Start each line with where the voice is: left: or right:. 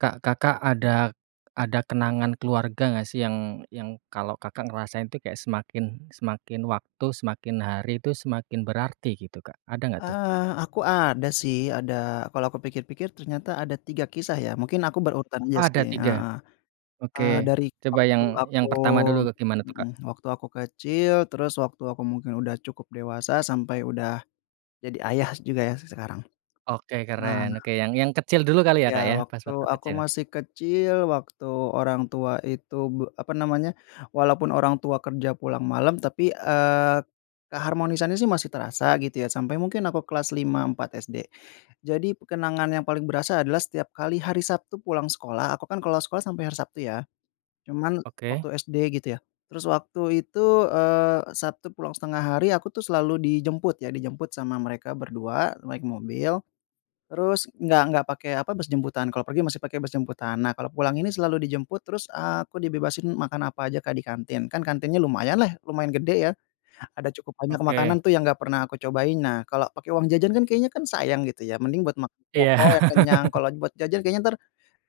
right: Kak, Kakak ada ada kenangan keluarga, enggak sih, yang yang kalau, Kakak ngerasain tuh kayak semakin semakin waktu, semakin hari tuh semakin berarti, gitu. Kak, ada enggak tuh?
left: Eee, aku ada sih, ada. Kalau aku pikir-pikir, ternyata ada 3 kisah, ya. Mungkin aku berurutan aja
right: Oh
left: sih
right: ada 3,
left: heeh. Eee,
right: oke
left: dari
right: coba
left: waktu
right: yang
left: aku
right: yang pertama dulu gimana tuh,
left: mhm,
right: Kak?
left: waktu aku kecil, terus waktu aku mungkin udah cukup dewasa, sampai udah jadi ayah juga, ya, se sekarang.
right: Oke keren.
left: Eh
right: Oke yang yang kecil dulu kali ya, Kak,
left: Ya,
right: ya pas
left: waktu
right: waktu
left: aku
right: kecil.
left: masih kecil, waktu orang tua itu b apa namanya, walaupun orang tua kerja pulang malam tapi, eee, keharmonisannya sih masih terasa gitu ya sampai mungkin aku kelas 5, 4 SD. Jadi, kenangan yang paling berasa adalah setiap kali hari Sabtu pulang sekolah, aku kan kalau sekolah sampai hari Sabtu ya. Cuman
right: Oke.
left: waktu SD gitu ya, terus waktu itu, eee, Sabtu pulang setengah hari aku tuh selalu dijemput ya, dijemput sama mereka berdua naik mobil. Terus enggak enggak pakai apa bus jemputan, kalau pergi masih pakai bus jemputan. Nah, kalau pulang ini selalu dijemput, terus aku dibebasin makan apa aja, Kak, di kantin kan kantinnya lumayan lah, lumayan gede ya, ada cukup banyak
right: Oke.
left: makanan tuh yang enggak pernah aku cobain. Nah, kalau pakai uang jajan kan kayaknya kan sayang gitu ya, mending buat mak
right: Iya.
left: pokoknya kenyang kalau buat jajan kayaknya entar,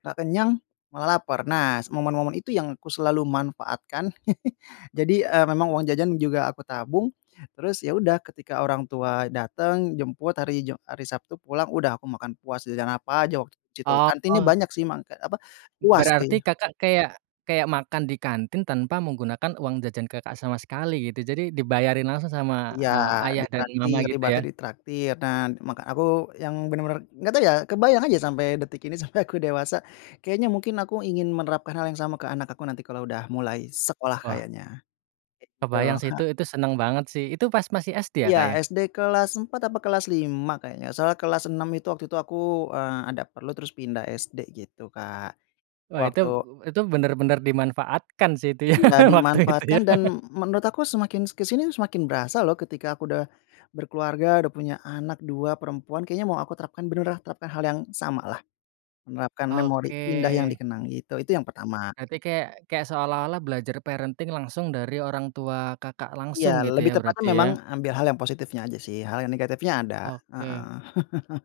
left: enggak kenyang malah laper. Nah, s momen momen itu yang aku selalu manfaatkan. Jadi, eee, memang uang jajan juga aku tabung terus, ya udah ketika orang tua dateng jemput hari Jum hari Sabtu pulang udah aku makan puas jajan apa aja waktu di situ, kantinnya
right: Oh.
left: banyak sih mak apa puas
right: Berarti
left: sih.
right: Kakak kayak kayak makan di kantin tanpa menggunakan uang jajan Kakak, sama sekali gitu. Jadi dibayarin langsung sama,
left: Iya,
right: eee, ayah dan mama
left: ditraktir,
right: gitu
left: ibaratnya
right: ya?
left: ditraktir. Nah ma aku yang benar-benar enggak tahu ya kebayang aja sampai detik ini sampai aku dewasa, kayaknya mungkin aku ingin menerapkan hal yang sama ke anak aku nanti kalau udah mulai sekolah
right: Wah.
left: kayaknya, gitu
right: Kebayang sih
left: ha
right: tuh, itu seneng banget sih itu pas masih SD ya,
left: Iya
right: Kak, ya?
left: SD kelas 4 apa kelas 5 kayaknya. Soalnya kelas 6 itu waktu itu aku, eee, ada perlu terus pindah SD gitu, Kak.
right: Wah, itu,
left: Waktu
right: eee, itu, bener bener dimanfaatkan sih itu ya
left: Iya
right: waktu itu
left: dimanfaatkan
right: ya.
left: dan m menurut aku semakin s ke sini semakin berasa loh, ketika aku udah, berkeluarga udah punya anak 2 perempuan kayaknya mau aku terapkan beneran terapkan hal yang sama lah. Menerapkan memori indah yang
right: Oke.
left: dikenang gitu. Itu yang pertama.
right: Berarti kayak kayak seolah-olah belajar parenting langsung dari orang tua Kakak
left: Iya,
right: langsung gitu
left: lebih
right: ya,
left: tepatnya
right: berarti
left: memang
right: ya.
left: ambil hal yang positifnya aja sih hal yang negatifnya ada.
right: Oke.
left: Heeh.